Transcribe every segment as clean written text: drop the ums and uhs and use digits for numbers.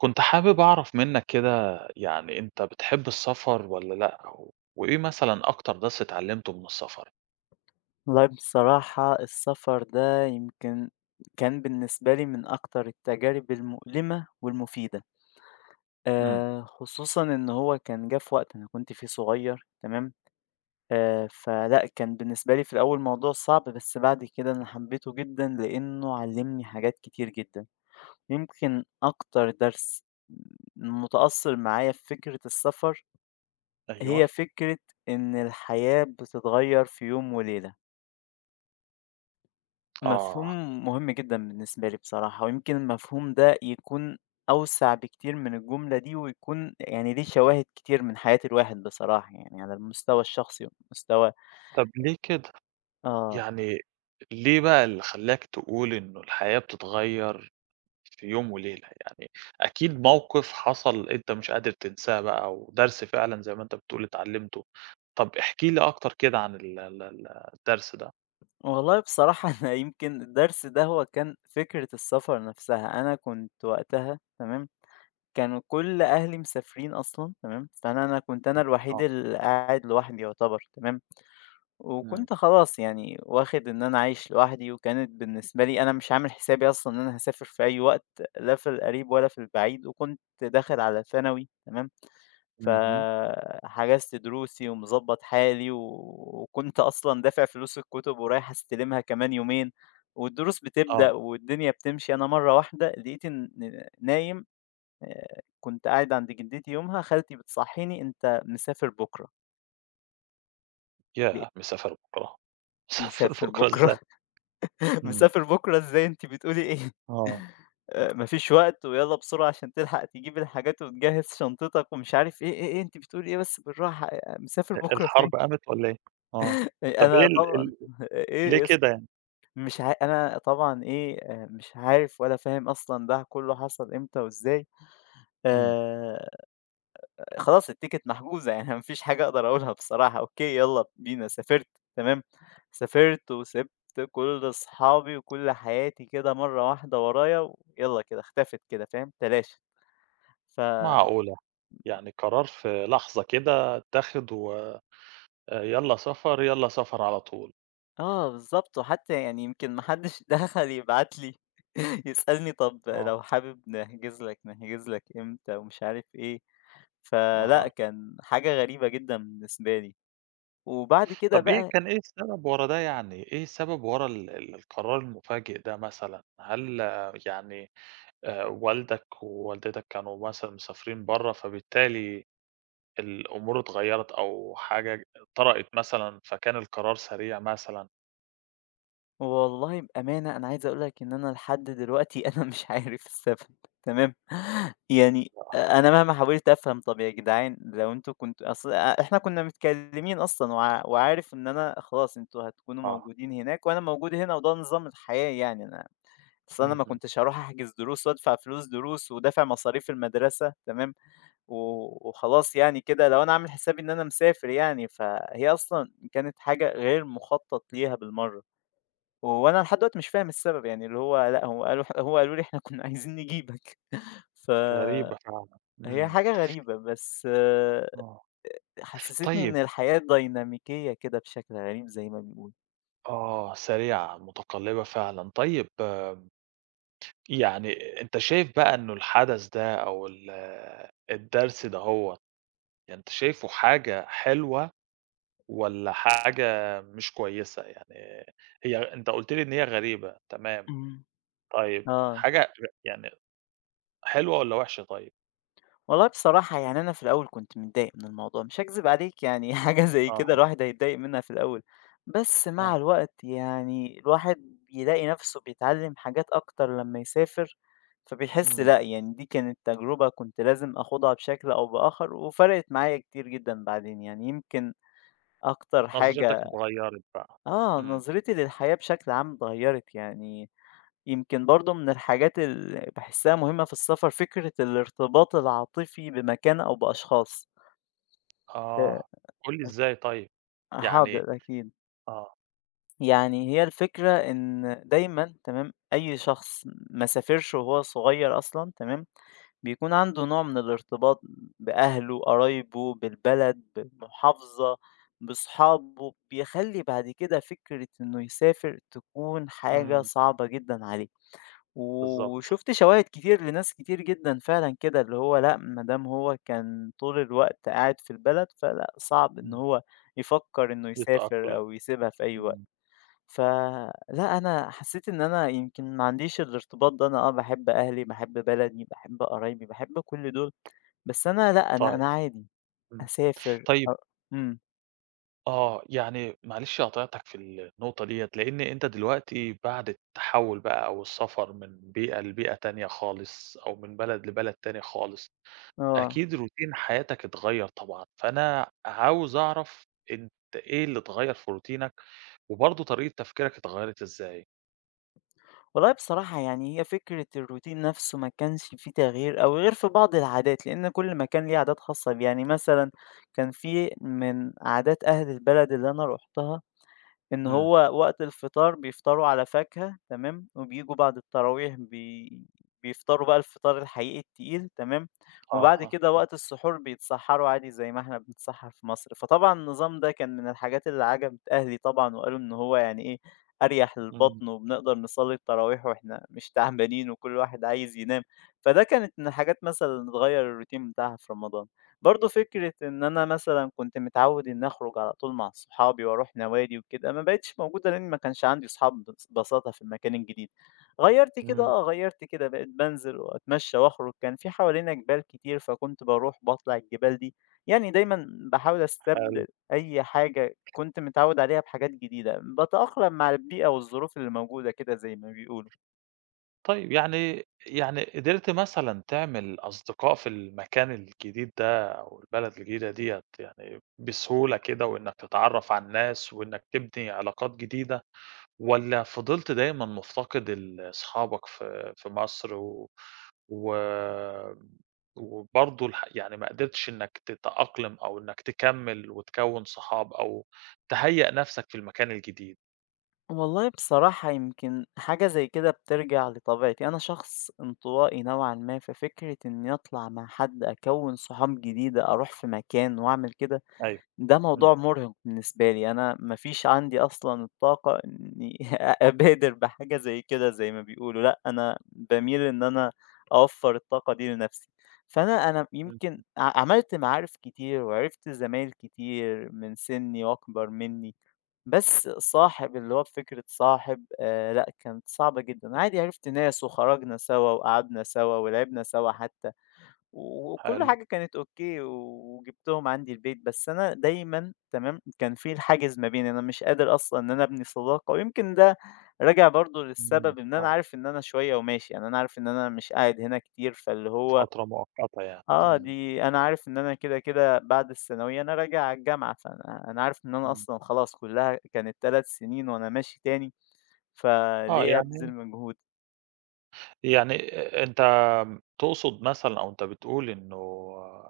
كنت حابب أعرف منّك كده، يعني أنت بتحب السفر والّا لأ، و- وإيه مثلًا أكتر درس اتعلمته من السفر؟ والله بصراحة السفر ده يمكن كان بالنسبة لي من أكتر التجارب المؤلمة والمفيدة، إمم، آه خصوصا إن هو كان جه في وقت أنا كنت فيه صغير تمام. آه فلا كان بالنسبة لي في الأول موضوع صعب، بس بعد كده أنا حبيته جدا لأنه علمني حاجات كتير جدا. يمكن أكتر درس متأثر معايا في فكرة السفر هي أيوه. فكرة إن الحياة بتتغير في يوم وليلة، مفهوم آه. مهم جدًا بالنسبة لي بصراحة، ويمكن المفهوم ده يكون أوسع بكتير من الجملة دي، ويكون يعني ليه شواهد كتير من حياة الواحد بصراحة، يعني على المستوى الشخصي والمستوى. طب ليه كده؟ آه، يعني ليه بقى اللي خلّاك تقول إنه الحياة بتتغيّر في يوم وليلة؟ يعني أكيد موقف حصل أنت مش قادر تنساه بقى، ودرس فعلًا زي ما أنت بتقول اتعلمته. طب احكِ لي أكتر كده عن ال ال ال الدرس ده. والله بصراحة أنا يمكن الدرس ده هو كان فكرة السفر نفسها، أنا كنت وقتها تمام، كانوا كل أهلي مسافرين أصلًا تمام، فأنا كنت أنا الوحيد آه. اللي قاعد لوحدي يعتبر تمام. إمم. وكنت خلاص يعني واخد إن أنا عايش لوحدي، وكانت بالنسبة لي أنا مش عامل حسابي أصلًا إن أنا هاسافر في أي وقت، لا في القريب ولا في البعيد، وكنت داخل على ثانوي تمام، اهم. فحجزت دروسي ومضبّط حالي، وكنت أصلًا دافع فلوس الكتب ورايح أستلمها كمان يومين، والدروس بتبدأ آه. والدنيا بتمشي، أنا مرّة واحدة لقيت إن نايم. كنت قاعد عند جدتي يومها خالتي بتصحيني: "أنت مسافر بُكرة." لأ، ياه! مسافر بُكرة. صف مسافر الفقرا إزاي؟ بُكرة! إمم. مسافر بكرة إزاي؟ أنتِ بتقولي إيه؟ آه. ما فيش وقت ويالّا بسرعة عشان تلحق تجيب الحاجات وتجهّز شنطتك ومش عارف إيه، إيه، إيه، أنتِ بتقولي إيه؟ بس بالراحة، مسافر أ بكرة الحرب فين؟ قامت والّا إيه؟ آه. طب إيه أنا ال طبعًا ال إيه ليه يس كده يعني؟ مش عا أنا طبعًا إيه، مش عارف ولا فاهم أصلًا ده كُلّه حصل إمتى وإزاي. إمم. آآ خلاص التيكت محجوزة يعني ما فيش حاجة أقدر أقولها بصراحة، أوكي يالّا بينا، سافرت تمام، سافرت وسِبت كل أصحابي وكل حياتي كده مرّة واحدة ورايا، ويالّا كده اختفت كده، فاهم، تلاشت. ف معقولة! يعني قرار في لحظة كده اتّاخد و يالّا سفر، يالّا سفر على طول. آه بالضبط، وحتى يعني يمكن ما حدش دخل يبعت لي يسألني طَب آه. لو حابب نحجز لك نحجز لك إمتى ومش عارف إيه، فلأ أها. كان حاجة غريبة جدًا بالنسبة لي. وبعد كده طب إيه بقى كان إيه السبب ورا ده يعني؟ إيه السبب ورا ال ال القرار المفاجئ ده مثلًا؟ هل يعني والدك ووالدتك كانوا مثلًا مسافرين برّه، فبالتالي الأمور اتغيّرت أو حاجة طرأت مثلًا، فكان القرار سريع مثلًا. والله بأمانة أنا عايز أقول لك إن أنا لحد دلوقتي أنا مش عارف السبب تمام يعني آه. أنا مهما حاولت أفهم، طب يا جدعان لو أنتوا كنتوا، أصل إحنا كنا متكلمين أصلا وعارف إن أنا خلاص أنتوا هتكونوا آه. موجودين هناك وأنا موجود هنا وده نظام الحياة، يعني أنا أصل أنا ما اهم. كنتش هروح أحجز دروس وأدفع فلوس دروس ودافع مصاريف المدرسة تمام وخلاص يعني كده لو أنا عامل حسابي إن أنا مسافر يعني، فهي أصلا كانت حاجة غير مخطط ليها بالمرة، وأنا لحد دلوقتي مش فاهم السبب، يعني اللي هو لأ، هو قالوا لي إحنا كنا عايزين نجيبك، غريبة فهي فعلًا. إمم. حاجة غريبة، بس آه، آه. حسّستني إن طيب الحياة ديناميكية كده بشكل غريب زي ما بيقولوا. آه، سريعة، متقلّبة فعلًا. طيب يعني أنت شايف بقى إنه الحدث ده أو ال الدرس دَهوّة، يعني أنت شايفه حاجة حلوة والّا حاجة مش كويسة؟ يعني هي أنت قُلت لي إن هي غريبة، تمام. إمم. طيب آه. حاجة ر يعني حلوة والّا وِحشة طيب؟ والله بصراحة يعني أنا في الأول كنت متضايق من الموضوع، مش هاكذب عليك، يعني حاجة زي كده أها. الواحد هيتضايق منها في الأول، بس مع آه. الوقت يعني الواحد بيلاقي نفسه بيتعلم حاجات أكتر لما يسافر، فبيحس إمم. لأ، يعني دي كانت تجربة كنت لازم آخدها بشكل أو بآخر، وفرقت معايا كتير جدًا بعدين، يعني يمكن أكتر نظرتك حاجة، اتغيّرت بقى. آه، إمم. نظرتي للحياة بشكل عام اتغيرت، يعني يمكن برضه من الحاجات اللي باحسها مهمة في السفر فكرة الارتباط العاطفي بمكان أو بأشخاص. آآ آه. قُل لي إزاي طيب؟ يعني حاضر أكيد. آه. يعني هي الفكرة إن دايمًا تمام، أي شخص ما سافرش وهو صغير أصلًا تمام، بيكون عنده نوع من الارتباط بأهله، قرايبه، بالبلد، بالمحافظة، بأصحابه، بيخلّي بعد كده فكرة إنه يسافر تكون حاجة إمم. صعبة جدًا عليه. بالضبط. وشُفت شواهد كتير لناس كتير جدًا فعلًا كده، اللي هو لأ، ما دام هو كان طول الوقت قاعد في البلد، فلأ صعب إن إمم. هو يفكّر إنه يسافر يتأقلم. أو يسيبها في أي وقت. إمم. فلأ، أنا حسّيت إن أنا يمكن ما عنديش الارتباط ده، أنا آه باحب أهلي، باحب بلدي، باحب قرايبي، باحب كل دول، بس أنا لأ، أنا طيب. أنا عادي إمم. أسافر طيب أ. إمم، آه، يعني معلش قاطعتك في النقطة ديّة، لإن أنت دلوقتي بعد التحوّل بقى أو السفر من بيئة لبيئة تانية خالص، أو من بلد لبلد تاني خالص، آه. أكيد روتين حياتك اتغيّر طبعًا، فأنا عاوز أعرف أنت إيه اللي اتغيّر في روتينك، وبرضه طريقة تفكيرك اتغيّرت إزاي؟ والله بصراحة يعني هي فكرة الروتين نفسه ما كانش فيه تغيير أوي غير في بعض العادات، لأن كل مكان ليه عادات خاصة بيه، يعني مثلًا كان في من عادات أهل البلد اللي أنا روحتها إن إمم. هو وقت الفطار بيفطروا على فاكهة تمام، وبييجوا بعد التراويح بيفطروا بقى الفطار الحقيقي التقيل تمام، وبعد أها. كده آه. وقت السحور بيتسحروا عادي زي ما إحنا بنتسحر في مصر، فطبعًا النظام ده كان من الحاجات اللي عجبت أهلي طبعًا وقالوا إن هو يعني إيه، أريح إمم. للبطن وبنقدر نصلي التراويح وإحنا مش تعبانين وكل واحد عايز ينام، فده كانت من الحاجات مثلًا اللي تغيّر الروتين بتاعها في رمضان. برضه فكرة إن أنا مثلًا كنت متعوّد إني أخرج على طول مع صحابي وأروح نوادي وكده، ما بقِتش موجودة لإن ما كانش عندي صحاب بس بساطة في المكان الجديد. غيّرت كده إمم. آه، غيّرت كده، بقيت بانزل وأتمشّى وأخرج، كان في حوالينا جبال كتير فكنت باروح باطلع الجبال دي، يعني دايمًا باحاول حلو. أستبدل أي حاجة كنت متعوّد عليها بحاجات جديدة، باتأقلم مع البيئة والظروف اللي موجودة كده زي ما بيقولوا. طيب يعني قدرت مثلًا تعمل أصدقاء في المكان الجديد ده أو البلد الجديدة ديّة يعني بسهولة كده، وإنّك تتعرّف على الناس وإنّك تبني علاقات جديدة، والّا فضلت دايمًا مُفتقد ال أصحابك في مصر، و و وبرضه الح يعني ما قدرتش إنّك تتأقلم أو إنّك تكمّل وتكوّن صحاب أو تهيّأ نَفْسك في المكان الجديد؟ والله بصراحة يمكن حاجة زي كده بترجع لطبيعتي، أنا شخص انطوائي نوعا ما، ففكرة إني أطلع مع حد أكون صحاب جديدة أروح في مكان وأعمل كده أيوه. ده إمم. موضوع مرهق بالنسبة لي، أنا مفيش عندي أصلا الطاقة إني أبادر بحاجة زي كده، زي ما بيقولوا لأ أنا بميل إن أنا أوفر الطاقة دي لنفسي، فأنا إمم. يمكن عملت معارف كتير وعرفت زمايل كتير من سني وأكبر مني، بس صاحب اللي هو بفكرة صاحب لأ، كانت صعبة جدًا، عادي عرفت ناس وخرجنا سوا وقعدنا سوا ولعبنا سوا حتى، وكل حلو. حاجة كانت أوكي، وجبتهم عندي البيت، بس أنا دايمًا تمام، كان في الحاجز ما بيني، أنا مش قادر أصلًا إن أنا أبني صداقة، ويمكن ده راجع برضه إمم. للسبب إن أنا آه. عارف إن أنا شوية وماشي، يعني أنا عارف إن أنا مش قاعد هنا كتير، فاللي هو فترة مؤقتة يعني. آه، إمم. دي أنا عارف إن أنا كده، كده بعد الثانوية أنا راجع على الجامعة، فأنا عارف إن أنا إمم. أصلًا خلاص كُلّها كانت 3 سنين وأنا ماشي تاني، آه فليه يعني أبذل مجهود؟ يعني أ أنت تقصد مثلًا أو أنت بتقول إنه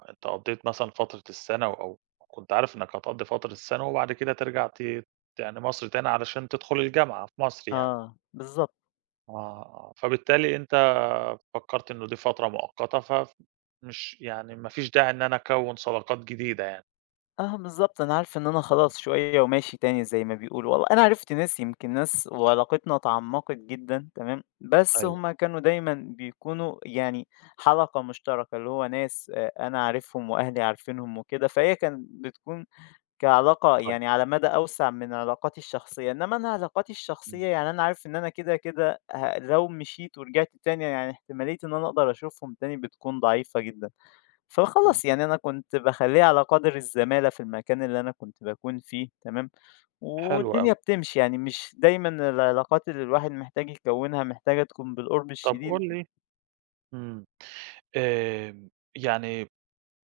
أنت قضّيت مثلًا فترة الثانوي، أو كنت عارف إنك هتقضّي فترة الثانوي وبعد كده ترجع ت يعني مصر تاني علشان تدخل الجامعة في مصر يعني. آه، بالضبط. آه. آه. فبالتالي أنت فكّرت إنه دي فترة مؤقتة فف مش يعني ما فيش داعي إن أنا أكوّن صداقات جديدة يعني. آه، بالضبط، أنا عارف إن أنا إمم. خلاص شوية وماشي تاني زي ما بيقولوا. والله أنا عرفت ناس، يمكن ناس وعلاقتنا اتعمّقت جدًا تمام، بس أيوه. هم كانوا دايمًا بيكونوا يعني حلقة مشتركة، اللي هو ناس أنا عارفهم وأهلي عارفينهم وكده، فهي كانت بتكون كعلاقة طيب. يعني على مدى أوسع من علاقاتي الشخصية، إنما أنا علاقاتي إمم. الشخصية يعني أنا عارف إن أنا كده كده لو مشيت ورجعت تاني، يعني احتمالية إن أنا أقدر أشوفهم تاني بتكون ضعيفة جدًا، إمم. فخلاص يعني أنا كنت باخلّيها على قدر الزمالة في المكان اللي أنا كنت باكون فيه تمام، حلو والدنيا أوي. بتمشي، يعني مش دايمًا العلاقات اللي الواحد محتاج يكوّنها محتاجة تكون بالقرب طب الشديد. قُل لي. إمم. آمم، يعني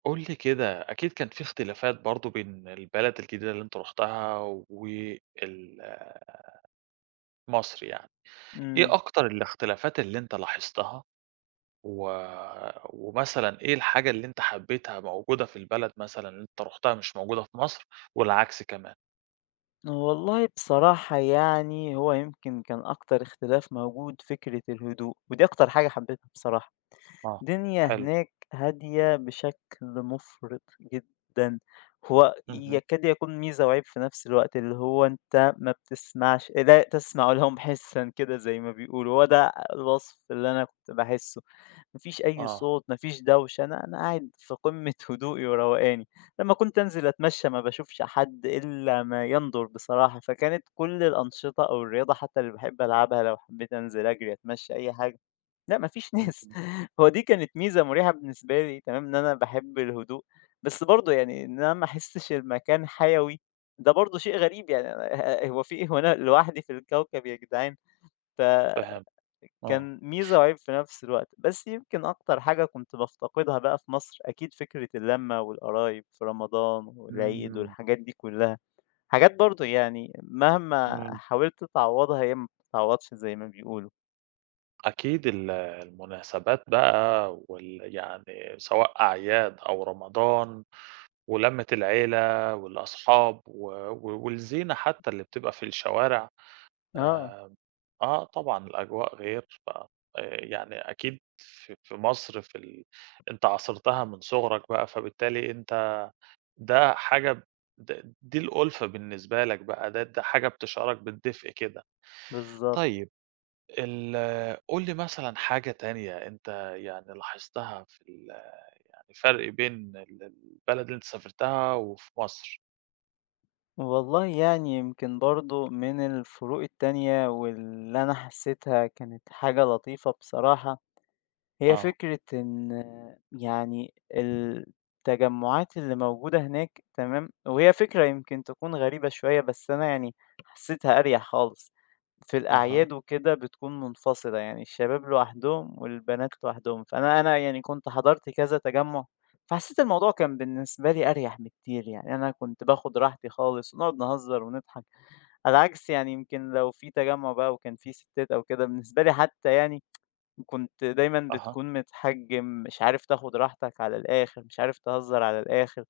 قُل لي كده، أكيد كان في اختلافات برضه بين البلد الجديدة اللي أنت رُحتها وال مصر يعني، إيه إمم، أكتر الاختلافات اللي أنت لاحظتها، و ومثلًا إيه الحاجة اللي أنت حبيتها موجودة في البلد مثلًا اللي أنت رُحتها مش موجودة في مصر، والعكس كمان؟ والله بصراحة يعني هو يمكن كان أكتر اختلاف موجود فكرة الهدوء، ودي أكتر حاجة حبيتها بصراحة. آه. الدنيا حلو. هناك هادية بشكل مفرط جدًا، هو اهم. يكاد يكون ميزة وعيب في نفس الوقت، اللي هو أنت ما بتسمعش، لا تسمع لهم حسًا كده زي ما بيقولوا، هو ده الوصف اللي أنا كنت باحسه، ما فيش أي آه. صوت، ما فيش دوشة، أنا قاعد في قمة هدوئي وروقاني، لمّا كنت أنزل أتمشى ما باشوفش حد إلا ما ينظر بصراحة، فكانت كل الأنشطة أو الرياضة حتى اللي باحب ألعبها لو حبيت أنزل أجري، أتمشى، أي حاجة لأ ما فيش ناس اهم. هو دي كانت ميزة مريحة بالنسبة لي تمام، إن أنا باحب الهدوء، بس برضه يعني إن أنا ما احسش المكان حيوي ده برضه شيء غريب، يعني أنا هو في إيه، هو أنا لوحدي في الكوكب يا جدعان؟ آه. فكان فهمت. آه. ميزة وعيب في نفس الوقت، بس يمكن أكتر حاجة كنت بافتقدها بقى في مصر أكيد فكرة اللمة والقرايب في رمضان والعيد إمم. والحاجات دي كلها، حاجات برضه يعني مهما إمم. حاولت تعوضها هي ما بتتعوضش زي ما بيقولوا. أكيد ال المناسبات بقى وال يعني سواء أعياد أو رمضان، ولمّة العيلة والأصحاب و و والزينة حتى اللي بتبقى في الشوارع، آه آآ، آه طبعًا الأجواء غير ف يعني أكيد في مصر في ال أنت عاصرتها من صغرك بقى، فبالتالي أنت ده حاجة ب د دي الأُلفة بالنسبة لك بقى، ده ده حاجة بتشعرك بالدفء كده. بالضبط. طيب ال قُل لي مثلًا حاجة تانية أنت يعني لاحظتها في ال يعني فرق بين ال البلد اللي أنت سافرتها وفي مصر؟ والله يعني يمكن برضه من الفروق التانية واللي أنا حسيتها كانت حاجة لطيفة بصراحة، هي آه. فكرة إن يعني التجمعات اللي موجودة هناك تمام، وهي فكرة يمكن تكون غريبة شوية بس أنا يعني حسيتها أريح خالص، في أها. الأعياد وكده بتكون منفصلة، يعني الشباب لوحدهم والبنات لوحدهم، فأنا يعني كنت حضرت كذا تجمُّع، فحسيت الموضوع كان بالنسبة لي أريح بكتير، يعني أنا كنت باخد راحتي خالص ونقعد نهزر ونضحك، على عكس يعني يمكن لو في تجمُّع بقى وكان في ستات أو كده بالنسبة لي حتى يعني كنت دايمًا أها. بتكون متحجّم، مش عارف تاخد راحتك على الآخر، مش عارف تهزّر على الآخر،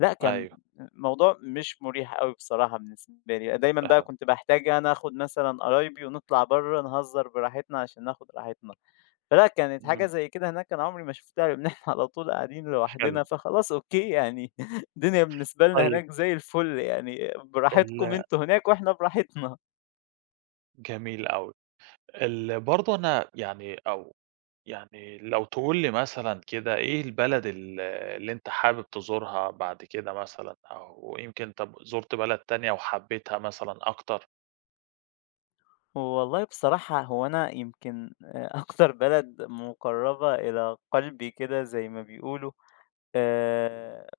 لأ كان أيوه الموضوع مش مريح أوي بصراحة بالنسبة لي، دايمًا بقى فهمت. كنت باحتاج أنا آخد مثلًا قرايبي ونطلع برّه نهزّر براحتنا عشان ناخد راحتنا، فلأ كانت حاجة إمم. زي كده هناك أنا عمري ما شُفتها لإن إحنا على طول قاعدين حلو. لوحدنا، فخلاص أوكي يعني الدنيا بالنسبة لنا طيب هناك زي الفُل، يعني براحتكم ال أنتم هناك وإحنا براحتنا. جميل أوي. ال برضه أنا يعني أو يعني لو تقول لي مثلًا كده إيه البلد ال اللي أنت حابب تزورها بعد كده مثلًا، أو يمكن طب زُرت بلد تانية وحبيتها مثلًا أكتر؟ والله بصراحة هو أنا يمكن آه، أكتر بلد مقربة إلى قلبي كده زي ما بيقولوا آه،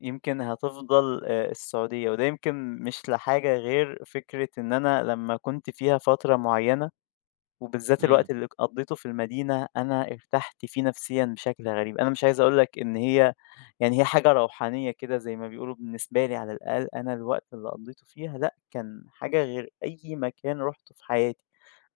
يمكن هتفضل آه، السعودية، وده يمكن مش لحاجة غير فكرة إن أنا لما كنت فيها فترة معينة وبالذات إمم. الوقت اللي قضيته في المدينة أنا ارتحت فيه نفسيا بشكل غريب، أنا مش عايز أقولك إن هي يعني هي حاجة روحانية كده زي ما بيقولوا، بالنسبة لي على الأقل أنا الوقت اللي قضيته فيها لأ كان حاجة غير أي مكان روحته في حياتي،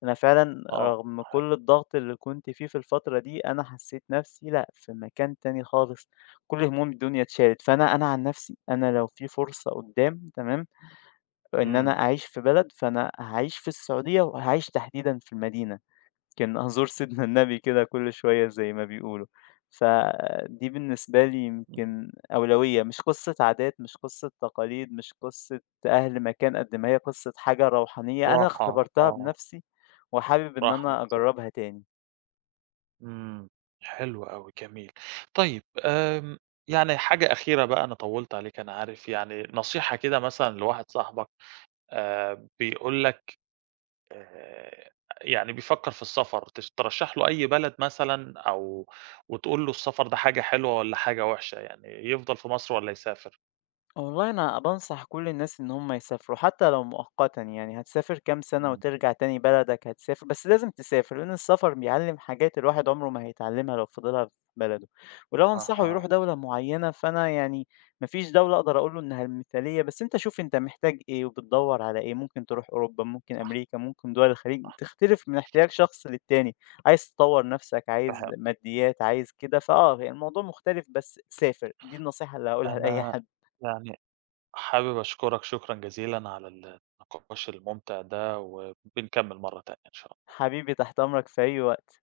أنا فعلًا آه. رغم حلو. كل الضغط اللي كنت فيه في الفترة دي، أنا حسّيت نَفْسي لأ، في مكان تاني خالص، كل هموم الدنيا اتشالت، فأنا عن نَفْسي، أنا لو في فرصة قُدّام تمام، إن إمم. أنا أعيش في بلد، فأنا هاعيش في السعودية وهاعيش تحديدًا في المدينة. كان هزور سيدنا النبي كده كل شوية زي ما بيقولوا، فدي بالنسبة لي إمم. يمكن أولوية، مش قصة عادات، مش قصة تقاليد، مش قصة أهل مكان، قد ما هي قصة حاجة روحانية أنا راحة. اختبرتها آه. بنفسي، وحابب إن راحة أنا نفسية. أجربها تاني. إمم. حلو أوي، جميل. طيب آمم، يعني حاجة أخيرة بقى أنا طوّلت عليك أنا عارف، يعني نصيحة كده مثلًا لواحد صاحبك، بيقول لك، آآ، يعني بيفكّر في السفر، تش ترشّح له أي بلد مثلًا، أو وتقول له السفر ده حاجة حلوة والّا حاجة وحشة، يعني يفضل في مصر والّا يسافر؟ والله أنا بانصح كل الناس إن هم يسافروا حتى لو مؤقتا، يعني هتسافر كام سنة إمم. وترجع تاني بلدك، هتسافر بس لازم تسافر، لأن السفر بيعلم حاجات الواحد عمره ما هيتعلمها لو فضلها في بلده، ولو أنصحه أها. يروح دولة معينة فأنا يعني مفيش دولة أقدر أقوله إنها المثالية، بس أنت شوف أنت محتاج إيه وبتدور على إيه، ممكن تروح أوروبا، ممكن صح. أمريكا، ممكن دول الخليج، تختلف من احتياج شخص للتاني، عايز تطور نفسك، عايز فه ماديات، عايز كده، فأه يعني الموضوع مختلف، بس سافر، دي النصيحة اللي هقولها لأي أنا حد. يعني حابب أشكرك شكرًا جزيلًا على ال النقاش الممتع ده، وبنكمّل مرّة تانية إن شاء الله. حبيبي تحت أمرك في أي وقت.